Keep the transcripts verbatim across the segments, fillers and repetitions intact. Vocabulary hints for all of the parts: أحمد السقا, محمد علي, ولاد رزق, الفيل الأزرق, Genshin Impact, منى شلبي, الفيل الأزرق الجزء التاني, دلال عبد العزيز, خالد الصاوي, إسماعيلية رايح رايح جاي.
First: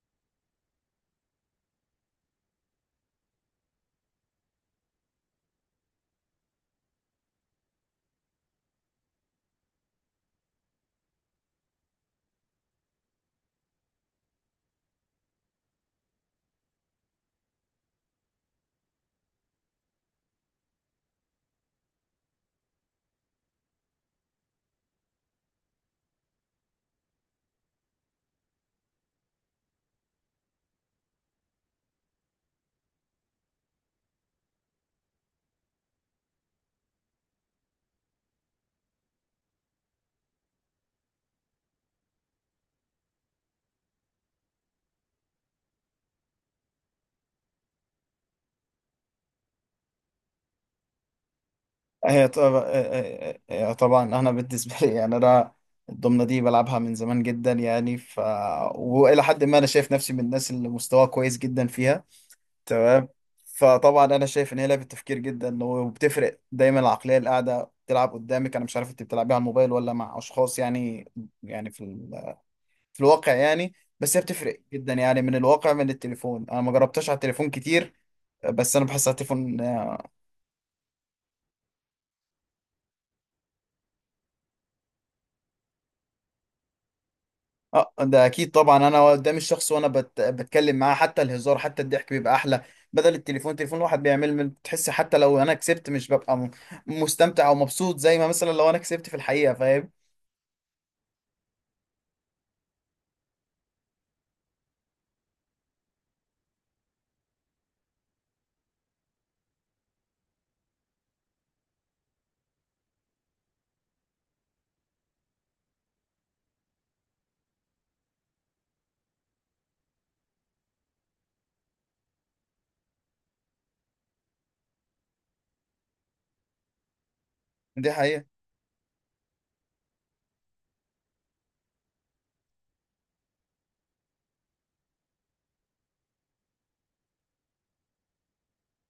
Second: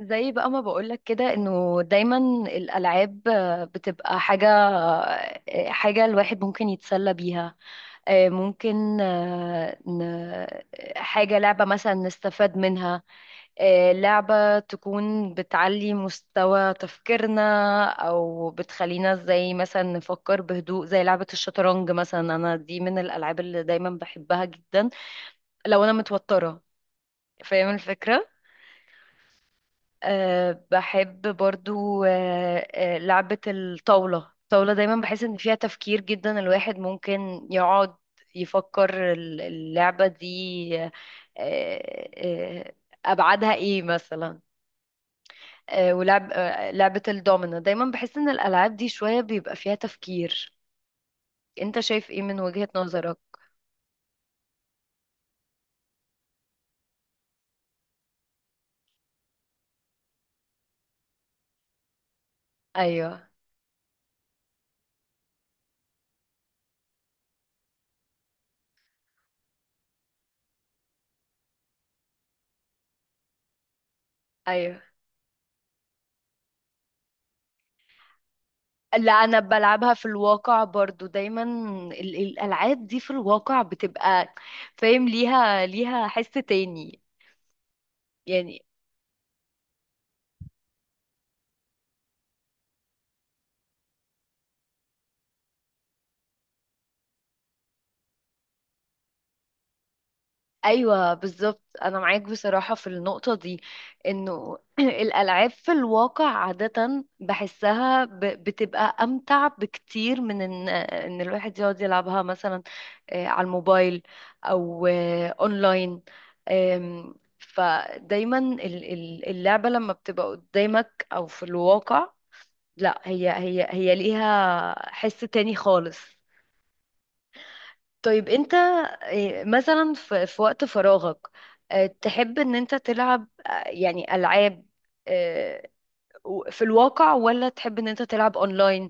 زي بقى ما بقولك كده انه دايما الالعاب آه، بتبقى حاجه. آه، حاجه الواحد ممكن يتسلى بيها. آه، ممكن آه، ن- حاجه، لعبه مثلا نستفاد منها. آه، لعبه تكون بتعلي مستوى تفكيرنا، او بتخلينا زي مثلا نفكر بهدوء، زي لعبه الشطرنج مثلا. انا دي من الالعاب اللي دايما بحبها جدا لو انا متوتره. فاهم الفكره؟ أه بحب برضو أه آه، لعبة الطاولة. الطاولة دايما بحس ان فيها تفكير جدا، الواحد ممكن يقعد يفكر ال- اللعبة دي. أه أه أبعادها ايه مثلا؟ أه ولعب أه لعبة الدومينو، دايما بحس ان الألعاب دي شوية بيبقى فيها تفكير. انت شايف ايه هي من طبعا وجهة نظرك؟ هي طبعا انا بالنسبه لي، يعني انا الضمنه دي بلعبها من زمان جدا، يعني ف والى حد ما انا شايف نفسي من الناس اللي مستواها كويس جدا فيها، تمام. ايوه. فطبعا انا شايف ان هي لعبه تفكير جدا، وبتفرق دايما العقليه اللي قاعده بتلعب قدامك. انا مش عارف انت بتلعبيها على الموبايل ولا مع اشخاص؟ يعني يعني في ال... في الواقع، يعني بس هي بتفرق ايوه. جدا، يعني من الواقع من التليفون. انا ما جربتهاش على التليفون كتير، بس انا بحس لا، على انا التليفون بلعبها في الواقع برضو دايما. ال- الالعاب دي في الواقع بتبقى، فاهم، ليها، ليها حس تاني اه ده اكيد. يعني. طبعا انا قدام الشخص وانا بت... بتكلم معاه، حتى الهزار حتى الضحك بيبقى احلى بدل التليفون التليفون الواحد بيعمل بتحس حتى لو انا كسبت مش ببقى م... مستمتع او مبسوط زي ما مثلا لو انا كسبت في الحقيقة، فاهم؟ ايوه بالظبط، انا معاك بصراحه في النقطه دي. انه الالعاب في الواقع عاده بحسها ب- بتبقى امتع بكتير من ان ان الواحد يقعد يلعبها مثلا آه، على الموبايل، او آه، اونلاين. آم، فدايما ال- ال- اللعبه لما بتبقى قدامك او في الواقع، لا هي هي هي ليها حس تاني خالص. دي حقيقة. طيب انت، آه، مثلا، في في وقت فراغك، آه، تحب ان انت تلعب آه، يعني العاب، آه، و- في الواقع، ولا تحب ان انت تلعب اونلاين؟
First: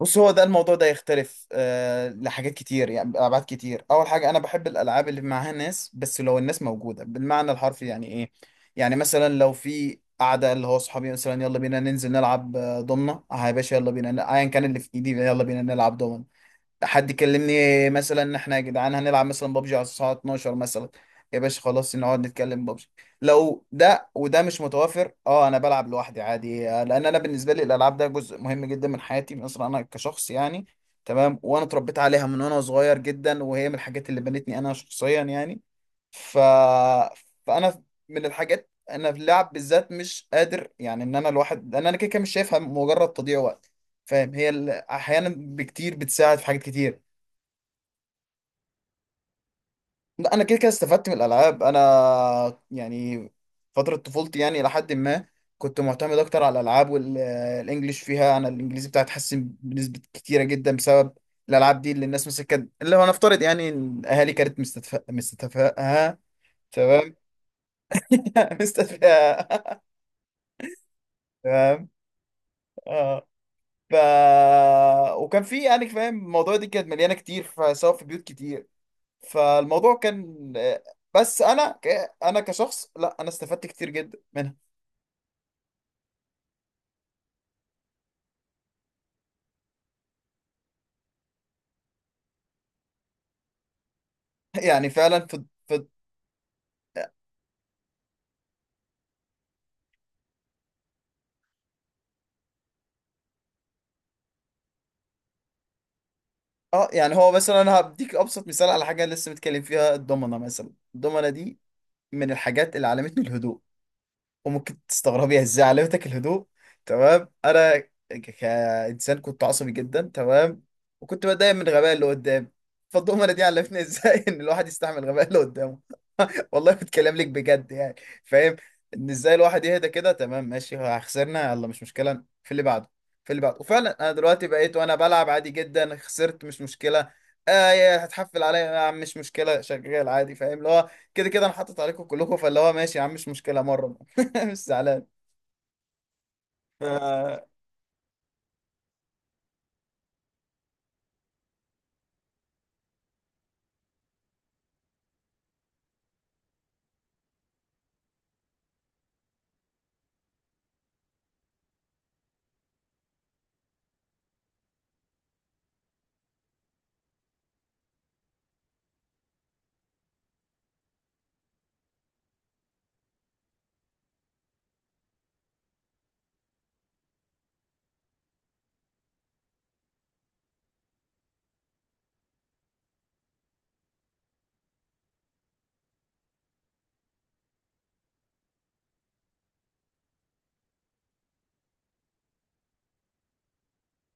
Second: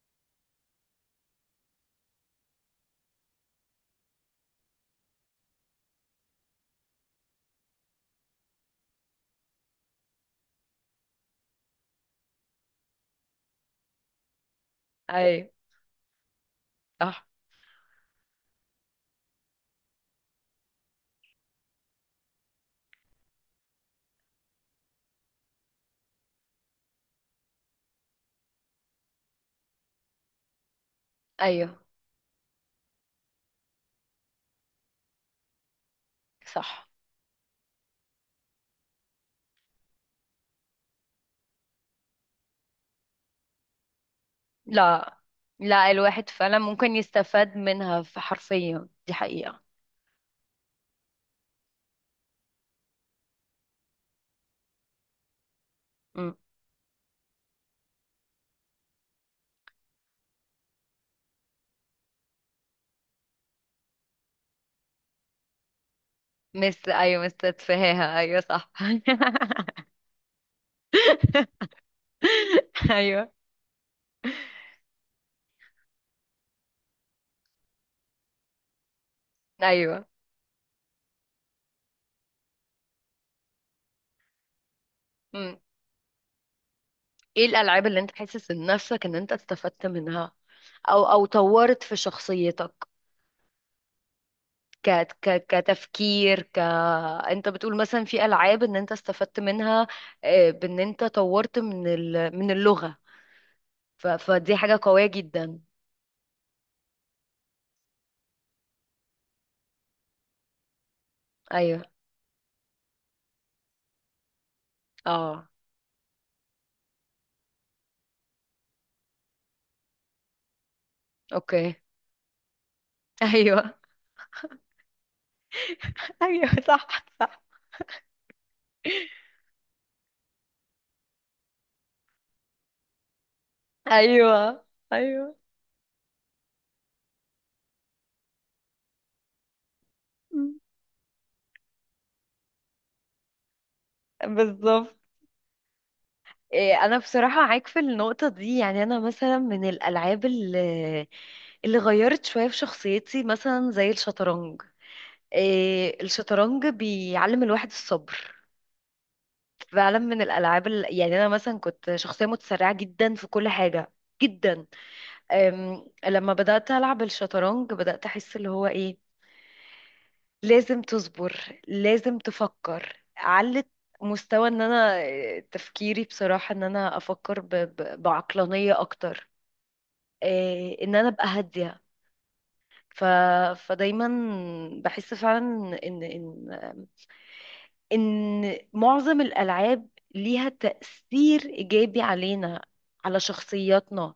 بص، هو ده الموضوع ده يختلف آه لحاجات كتير، يعني ابعاد كتير. اول حاجة انا بحب الالعاب اللي معاها ناس، بس لو الناس موجودة بالمعنى الحرفي، يعني ايه؟ يعني مثلا لو في قعدة، اللي هو صحابي مثلا يلا بينا ننزل نلعب آه، ضمنة، اه يا باشا يلا بينا، ايا كان اللي في ايدي يلا ايوه بينا نلعب ضمنة. حد صح. كلمني مثلا ان احنا يا جدعان هنلعب مثلا بابجي على الساعه اتناشر مثلا، يا باشا خلاص نقعد نتكلم بابجي. لو ده وده مش متوافر، اه انا بلعب لوحدي عادي آه، لان انا بالنسبه لي الالعاب ده جزء مهم جدا من حياتي مثلا، انا كشخص يعني. تمام، وانا ايوه اتربيت عليها من وانا صغير جدا، وهي من الحاجات اللي بنتني انا شخصيا يعني، ف صح. فانا من الحاجات، انا في اللعب بالذات مش قادر، يعني ان انا الواحد، لان انا كده كده مش شايفها مجرد تضييع وقت. فاهم؟ هي ال- لا، احيانا لا، بكتير الواحد بتساعد في فعلا حاجات ممكن كتير. يستفاد منها في، حرفيا، دي حقيقة. لا انا كده كده استفدت من الالعاب انا، يعني فتره طفولتي يعني، الى حد ما كنت معتمد مم. اكتر على الالعاب، والانجليش فيها، انا الانجليزي بتاعي اتحسن بنسبه كتيره جدا بسبب الالعاب دي، اللي الناس مثلا كانت اللي هو نفترض يعني إن الاهالي كانت مستدفئه مستدفئه، مس تمام. ايوه، مستتفهاها، ايوه صح. مستدفئه، تمام. اه ايوه. ف وكان في يعني، فاهم الموضوع دي كانت مليانه كتير، فسواء في بيوت كتير، فالموضوع ايوه، كان آه، بس انا ك... انا كشخص لا، انا استفدت كتير جدا منها. ايه الالعاب اللي انت حاسس ان نفسك ان انت استفدت منها، او او طورت في شخصيتك؟ يعني ك فعلا في ك في كتفكير ك انت بتقول مثلا في العاب ان انت استفدت منها، آه، بان انت طورت من ال... من اللغة. ف... فدي حاجة قوية جدا. اه، يعني هو مثلا انا هديك ابسط مثال على حاجه لسه متكلم فيها، الضمنه مثلا. الضمنه دي ايوه. من الحاجات اللي علمتني الهدوء. وممكن تستغربي اه. ازاي علمتك الهدوء؟ تمام، انا ك- كانسان كنت عصبي جدا، تمام. وكنت بتضايق من اوكي. الغباء اللي قدامي. فالضمنه دي ايوه. علمتني ازاي ان الواحد يستحمل الغباء اللي قدامه. ايوه والله صح. بتكلم لك صح. بجد يعني. فاهم؟ ان ازاي الواحد يهدى كده، تمام ماشي ها، خسرنا يلا مش مشكله، في اللي بعده في اللي بعده وفعلا انا دلوقتي ايوه. بقيت وانا بلعب ايوه عادي جدا، خسرت مش مشكله. آه يا هتحفل عليا يا عم، مش مشكله شغال عادي، فاهم؟ اللي هو كده كده انا حاطط عليكم كلكم، فاللي هو ماشي يا عم، مش مشكله مره. مش بالظبط. إيه، انا زعلان. بصراحة معاك في النقطة دي. يعني انا مثلا من الالعاب اللي اللي غيرت شوية في شخصيتي مثلا زي الشطرنج. إيه، الشطرنج بيعلم الواحد الصبر فعلا. من الالعاب ال- يعني انا مثلا كنت شخصية متسرعة جدا في كل حاجة، جدا. أم، لما بدأت ألعب الشطرنج بدأت أحس اللي هو إيه، لازم تصبر، لازم تفكر. علت مستوى ان انا، إيه، تفكيري بصراحة ان انا افكر ب... ب... بعقلانية اكتر، آه، ان انا ابقى هاديه. ف... فدايما بحس فعلا ان ان ان معظم الالعاب ليها تاثير ايجابي علينا، على شخصياتنا.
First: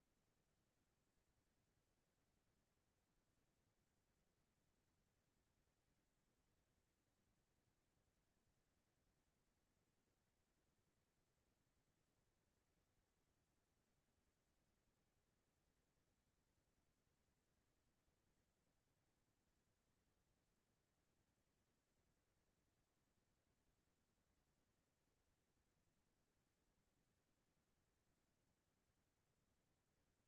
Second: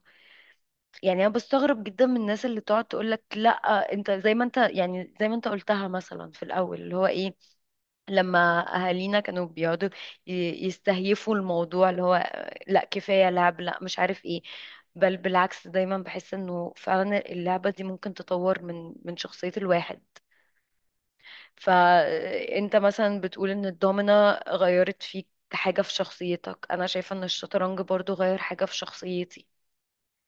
يعني انا بستغرب جدا من الناس اللي تقعد تقول لك لا، انت زي ما انت. يعني زي ما انت قلتها مثلا في الاول، اللي هو ايه، لما اهالينا كانوا بيقعدوا ي- يستهيفوا الموضوع اللي هو لا كفايه لعب، لا مش عارف ايه. بل بالعكس، دايما بحس انه فعلا اللعبه دي ممكن تطور من من شخصيه الواحد. فانت مثلا بتقول ان الدومينه غيرت فيك حاجه في شخصيتك، انا شايفه ان الشطرنج برضو غير حاجه في شخصيتي.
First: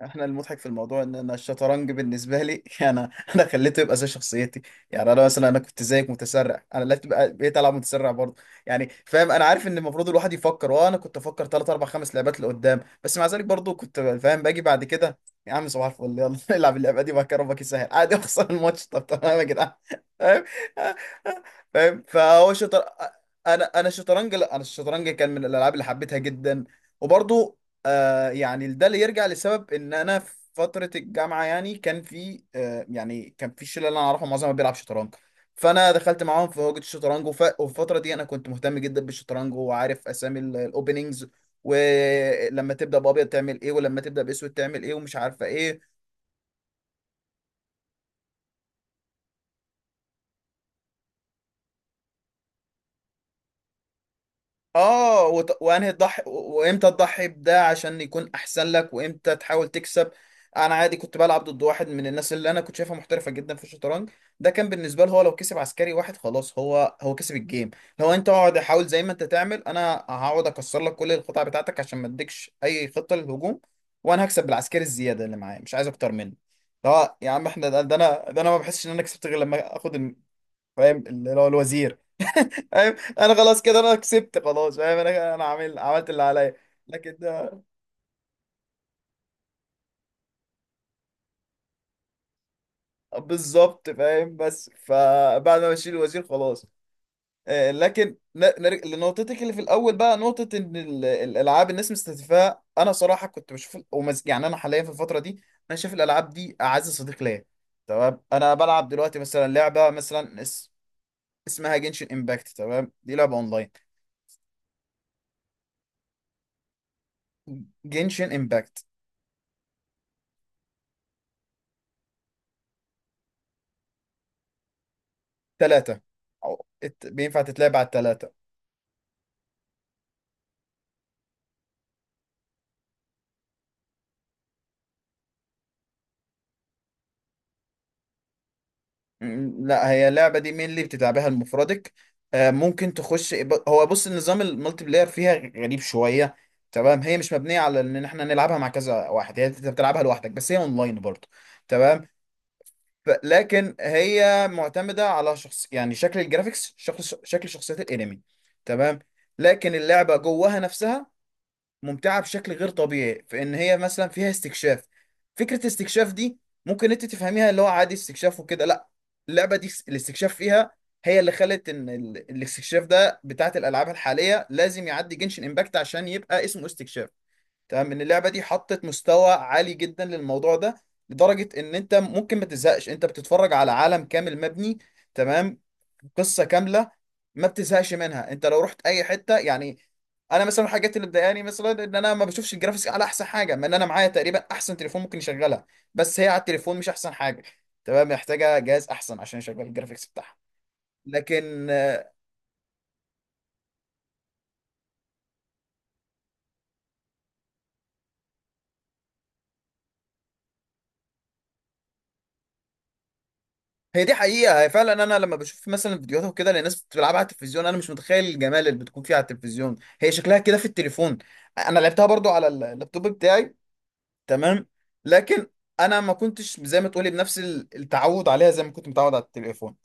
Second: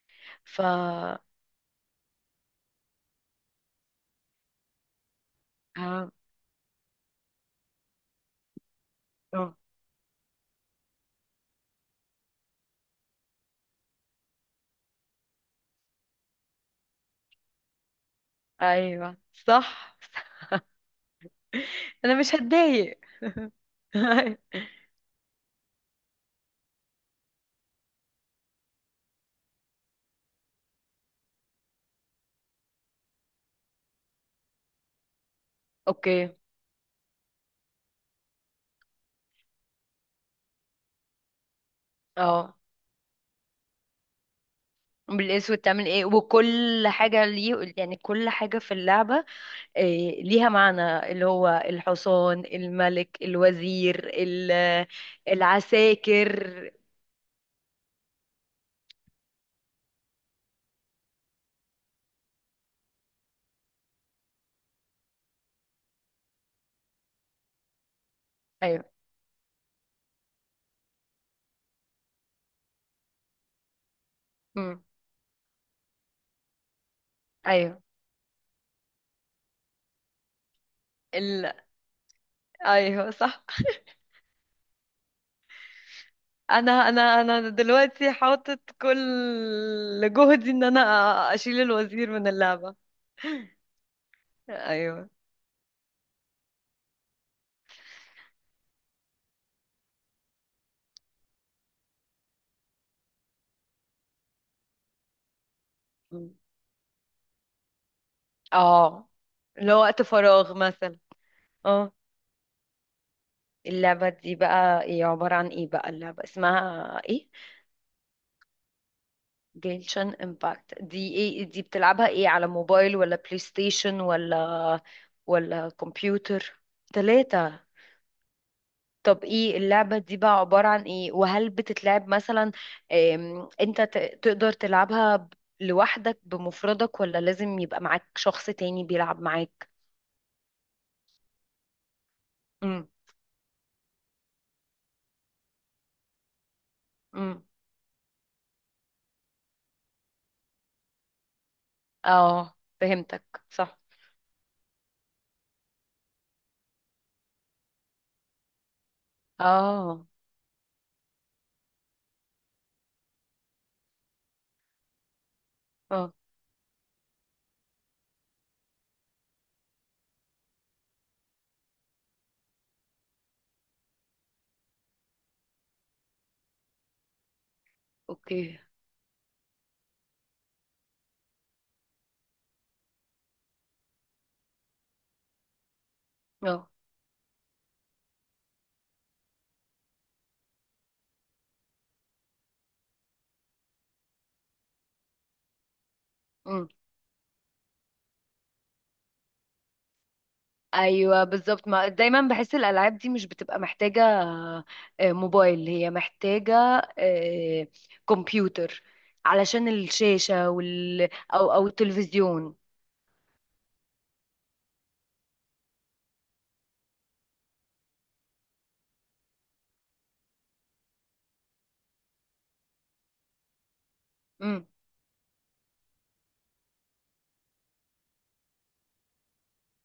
احنا المضحك ف في الموضوع ان آه، انا الشطرنج بالنسبه لي انا انا خليته يبقى زي شخصيتي. يعني انا مثلا انا كنت زيك متسرع، انا لا تبقى بقيت العب متسرع برضه، يعني فاهم؟ انا آه. عارف ان المفروض الواحد يفكر، وانا كنت افكر ثلاث اربع خمس لعبات لقدام، بس مع ذلك برضه كنت فاهم باجي بعد كده، يا عم صباح الفل يلا العب اللعبه دي بقى، ربك يسهل عادي اخسر الماتش، طب ايوه تمام يا جدعان. صح. فاهم فاهم انا مش فهو شطر هتضايق. انا انا الشطرنج لا انا الشطرنج كان من الالعاب اللي حبيتها جدا. وبرضه آه، يعني ده اللي يرجع لسبب ان انا في فتره الجامعه، يعني كان في آه، يعني كان في الشله اللي انا اعرفها معظمها بيلعب شطرنج. فانا دخلت اوكي. معاهم في هوجة الشطرنج وف... وفي الفتره دي انا كنت مهتم جدا بالشطرنج، وعارف اسامي الاوبننجز، اه، ولما تبدا بابيض تعمل ايه، ولما تبدا باسود تعمل ايه، ومش عارفه بالاسود تعمل ايه. ايه؟ وكل حاجة ليه، يعني كل حاجة في اللعبة إيه ليها معنى، اللي هو الحصان، الملك، الوزير، ال- اه وت... وانهي تضحي العساكر. وامتى تضحي بده، عشان يكون احسن لك، وامتى تحاول تكسب. انا عادي كنت بلعب ضد واحد من الناس اللي انا كنت شايفها محترفه جدا في الشطرنج. ده كان بالنسبه له، هو لو كسب عسكري واحد خلاص، هو هو كسب الجيم. لو انت اقعد ايوه. حاول زي ما انت تعمل، انا هقعد اكسر لك كل القطع بتاعتك عشان ما اديكش اي خطه للهجوم، وانا هكسب بالعسكري امم. الزياده اللي معايا، مش عايز اكتر منه. لا يا عم احنا ايوه. ده, ده انا ده انا ما بحسش ان انا كسبت غير لما اخد ال- فاهم اللي هو ال... الوزير. فاهم؟ ايوه انا صح. خلاص كده انا كسبت خلاص، فاهم؟ انا انا عامل عملت اللي عليا، انا لكن انا انا ده دلوقتي حاطط كل جهدي ان انا اشيل الوزير من اللعبة. بالظبط. فاهم؟ بس ايوه. فبعد ما بشيل الوزير خلاص، آه، لكن ن- نرجع لنقطتك اللي في الاول بقى، نقطه ان ال- الالعاب الناس مستهدفاها، انا صراحه كنت بشوف ومز... يعني انا حاليا في الفتره دي انا شايف الالعاب مم. دي اعز صديق ليا. تمام، انا بلعب اه، دلوقتي مثلا اللي هو لعبه وقت مثلا فراغ اس... مثلا. اسمها آه. جنشن امباكت. تمام، دي لعبه اونلاين. اللعبة دي بقى، ايه عبارة عن ايه بقى اللعبة؟ اسمها ايه؟ جنشن امباكت، جيلشن امباكت، دي ايه؟ دي بتلعبها ايه، على موبايل ولا بلاي ستيشن ولا ولا ثلاثه كمبيوتر؟ أو... ات- بينفع تلاتة؟ تتلعب على الثلاثه. طب ايه اللعبة دي بقى عبارة عن ايه؟ وهل بتتلعب مثلا، ام، انت ت- تقدر تلعبها ب- لوحدك بمفردك، ولا لازم يبقى معاك شخص تاني بيلعب م- معاك؟ لا، هي اللعبة دي مين اللي بتلعبها المفردك، آه، امم. ممكن تخش ب- هو بص، النظام المالتي بلاير فيها غريب شوية. تمام، هي مش امم. مبنية على ان احنا نلعبها مع كذا واحد، هي انت بتلعبها لوحدك، بس هي اونلاين برضه. تمام. اه ف- فهمتك، لكن صح. هي معتمدة على شخص، يعني شكل الجرافيكس، شكل شكل شخصيات الانمي. تمام، لكن اه. اللعبة جواها نفسها ممتعة بشكل غير طبيعي، في ان هي مثلا فيها استكشاف. فكرة استكشاف اه. دي ممكن انت تفهميها اللي هو عادي استكشاف وكده، لا، اللعبة دي الاستكشاف فيها هي اللي خلت ان ال- الاستكشاف ده بتاعت الالعاب الحالية لازم يعدي جنشن امباكت عشان يبقى اسمه استكشاف. تمام، ان اللعبه دي اوكي. حطت مستوى عالي جدا للموضوع ده، لدرجه ان انت ممكن ما تزهقش. انت بتتفرج على عالم كامل مبني، تمام، قصه اه. كامله، ما بتزهقش منها انت لو رحت اي حته، يعني. انا مثلا الحاجات اللي مضايقاني مثلا ان انا ما بشوفش الجرافيكس على احسن حاجه، ما ان انا معايا تقريبا احسن تليفون ممكن يشغلها، بس هي على التليفون مش احسن حاجه، تمام، محتاجه جهاز احسن عشان يشغل الجرافيكس بتاعها. ايوه بالظبط، لكن ما دايما بحس الالعاب دي مش بتبقى محتاجه آه، موبايل، هي محتاجه آه، كمبيوتر علشان الشاشه وال، او او التلفزيون. هي دي حقيقة، هي فعلا أنا لما بشوف مثلا فيديوهات وكده لناس بتلعبها على التلفزيون، أنا مش متخيل الجمال اللي بتكون فيها على التلفزيون، هي شكلها كده في التليفون. أنا لعبتها برضو على اللابتوب بتاعي، تمام، امم. لكن أنا ما كنتش زي ما تقولي بنفس التعود عليها، زي ما كنت متعود على التليفون.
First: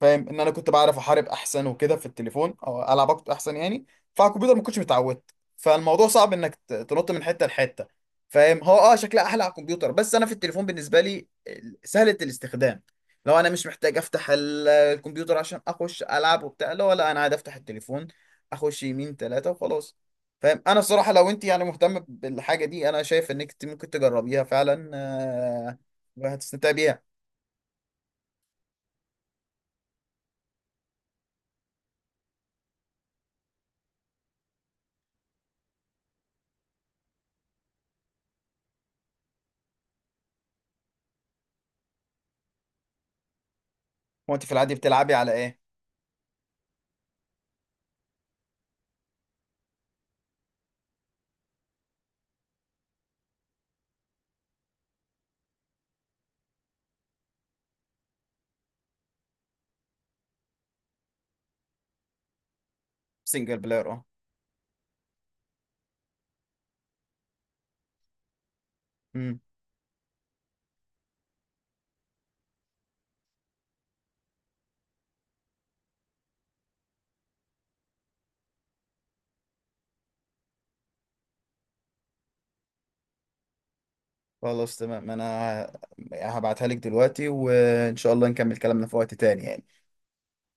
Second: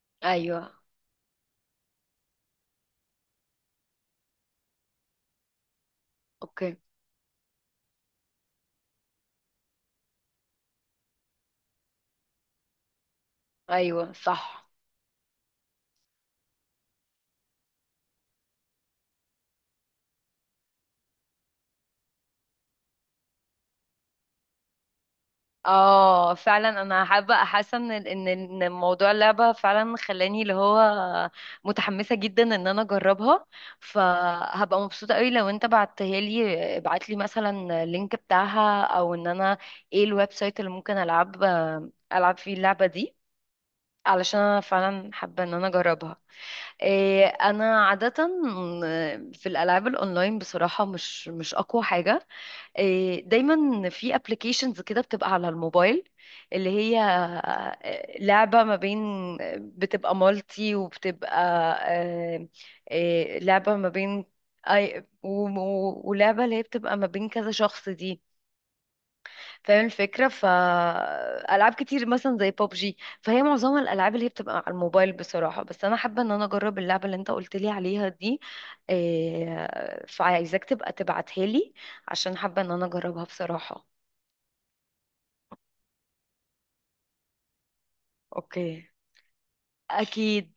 فاهم؟ ان انا ايوه. كنت بعرف احارب احسن وكده في التليفون، او العب اكتر احسن يعني، فعلى الكمبيوتر ما كنتش متعود، فالموضوع صعب انك ت- اوكي. تنط من حته لحته. فاهم؟ هو اه شكلها احلى على الكمبيوتر، بس انا في التليفون بالنسبه لي ال- سهله الاستخدام. لو انا مش محتاج ايوه افتح ال- صح. الكمبيوتر عشان اخش العب وبتاع، لا، ولا انا عادي افتح التليفون اخش يمين ثلاثه وخلاص. فاهم؟ انا الصراحه لو انت يعني مهتم بالحاجه دي، انا شايف انك ت- ممكن تجربيها فعلا آه، اه وهتستمتعي فعلا بيها. انا حابه احس ان ان إن موضوع اللعبه فعلا خلاني اللي هو متحمسه جدا ان انا اجربها. فهبقى مبسوطه قوي لو انت بعتها لي. ابعت لي مثلا اللينك بتاعها، او ان انا، ايه الويب سايت اللي ممكن العب العب فيه اللعبه دي؟ علشان وانت في انا العادي فعلا بتلعبي على حابه ان ايه؟ انا اجربها. إيه انا عاده في الالعاب الاونلاين بصراحه مش مش اقوى حاجه. آه، دايما في ابلكيشنز كده بتبقى على الموبايل، اللي هي آه، لعبة ما بين، بتبقى مالتي وبتبقى آه، آه، سنجل لعبة ما بلاير اه. بين أي، و- و- ولعبة اللي هي بتبقى ما بين كذا شخص دي. مم. فاهم الفكرة. فألعاب كتير مثلا زي بابجي، فهي معظمها الألعاب اللي هي بتبقى على الموبايل بصراحة. بس أنا حابة إن أنا أجرب اللعبة اللي أنت قلت لي عليها دي. آه، فعايزاك تبقى تبعتها لي عشان حابة إن أنا أجربها بصراحة. خلاص تمام، انا ه- هبعتها لك دلوقتي، وان شاء الله نكمل كلامنا اوكي. في وقت تاني، اكيد.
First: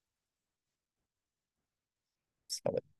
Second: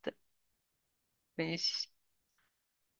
ماشي. يعني.